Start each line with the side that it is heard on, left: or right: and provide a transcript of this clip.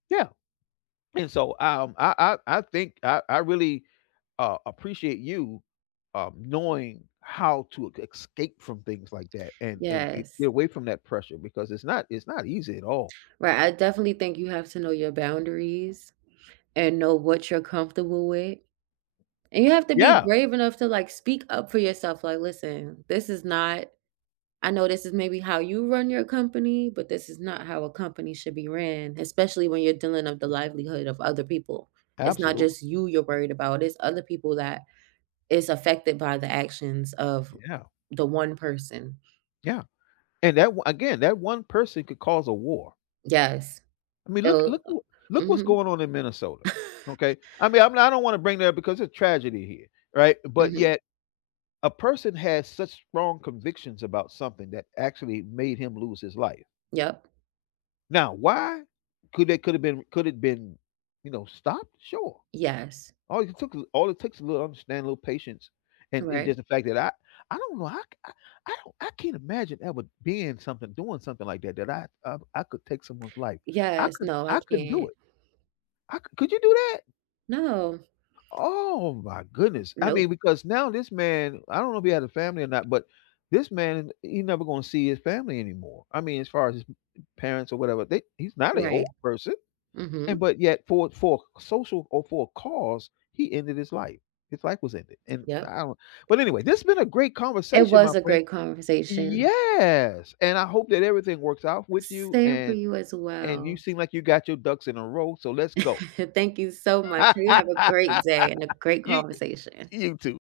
left: Yeah, and so, um, I I I think I I really, uh, appreciate you, um, knowing how to ca escape from things like that, and and i get
right: Yes.
left: away from that pressure, because it's not it's not easy at all.
right: Right, I definitely think you have to know your boundaries, and know what you're comfortable with, and you have to be
left: Yeah.
right: brave enough to, like, speak up for yourself, like, "Listen, this is not I know this is maybe how you run your company, but this is not how a company should be ran, especially when you're dealing with the livelihood of other people." It's not
left: Absolutely.
right: just you you're worried about, it's other people that is affected by the actions of
left: Yeah.
right: the one person.
left: Yeah, and that o Again, that one person could cause a war.
right: Yes,
left: I mean, look
right: it'll,
left: look
right: uh
left: who Look what's
right: Mhm.
left: going on in Minnesota, okay. I mean, I'm I don't wanna bring that up because it's tragedy here, right? But
right: Mhm.
left: yet, a person has such strong convictions about something that actually made him lose his life.
right: Yup.
left: Now, why could they could have been could it have been, you know, stopped? Sure,
right: Yes.
left: all it took a all it takes a little understanding, a little patience, and and just
right: Correct.
left: the fact that I I don't know, I c I I don't I can't imagine ever being something, doing something like that, that I I I could take someone's life, I
right: Yes,
left: couldn't
right: no, I
left: I couldn't do
right: can't.
left: it. I cou Could you do that?
right: No.
left: Oh my goodness. I mean,
right: Nope.
left: because now this man I don't know if he had a family or not, but this man, he never gonna see his family anymore, I mean, as far as his parents or whatever, they He's not an old
right: Right.
left: person, and
right: Mhm.
left: but yet for for social, or for a cause, he ended his life, his life was ended, and
right: Yup.
left: I don't But anyway, this has been a great
right: It
left: conversation, my
right: was a
left: friend.
right: great conversation.
left: Yes, and I hope that everything works out with you,
right: Same for
left: and
right: you as
left: and you
right: well.
left: seem like you got your ducks in a row, so let's go.
right: Thank you so much. You have a great day, and a great
left: You, i
right: conversation.
left: You too.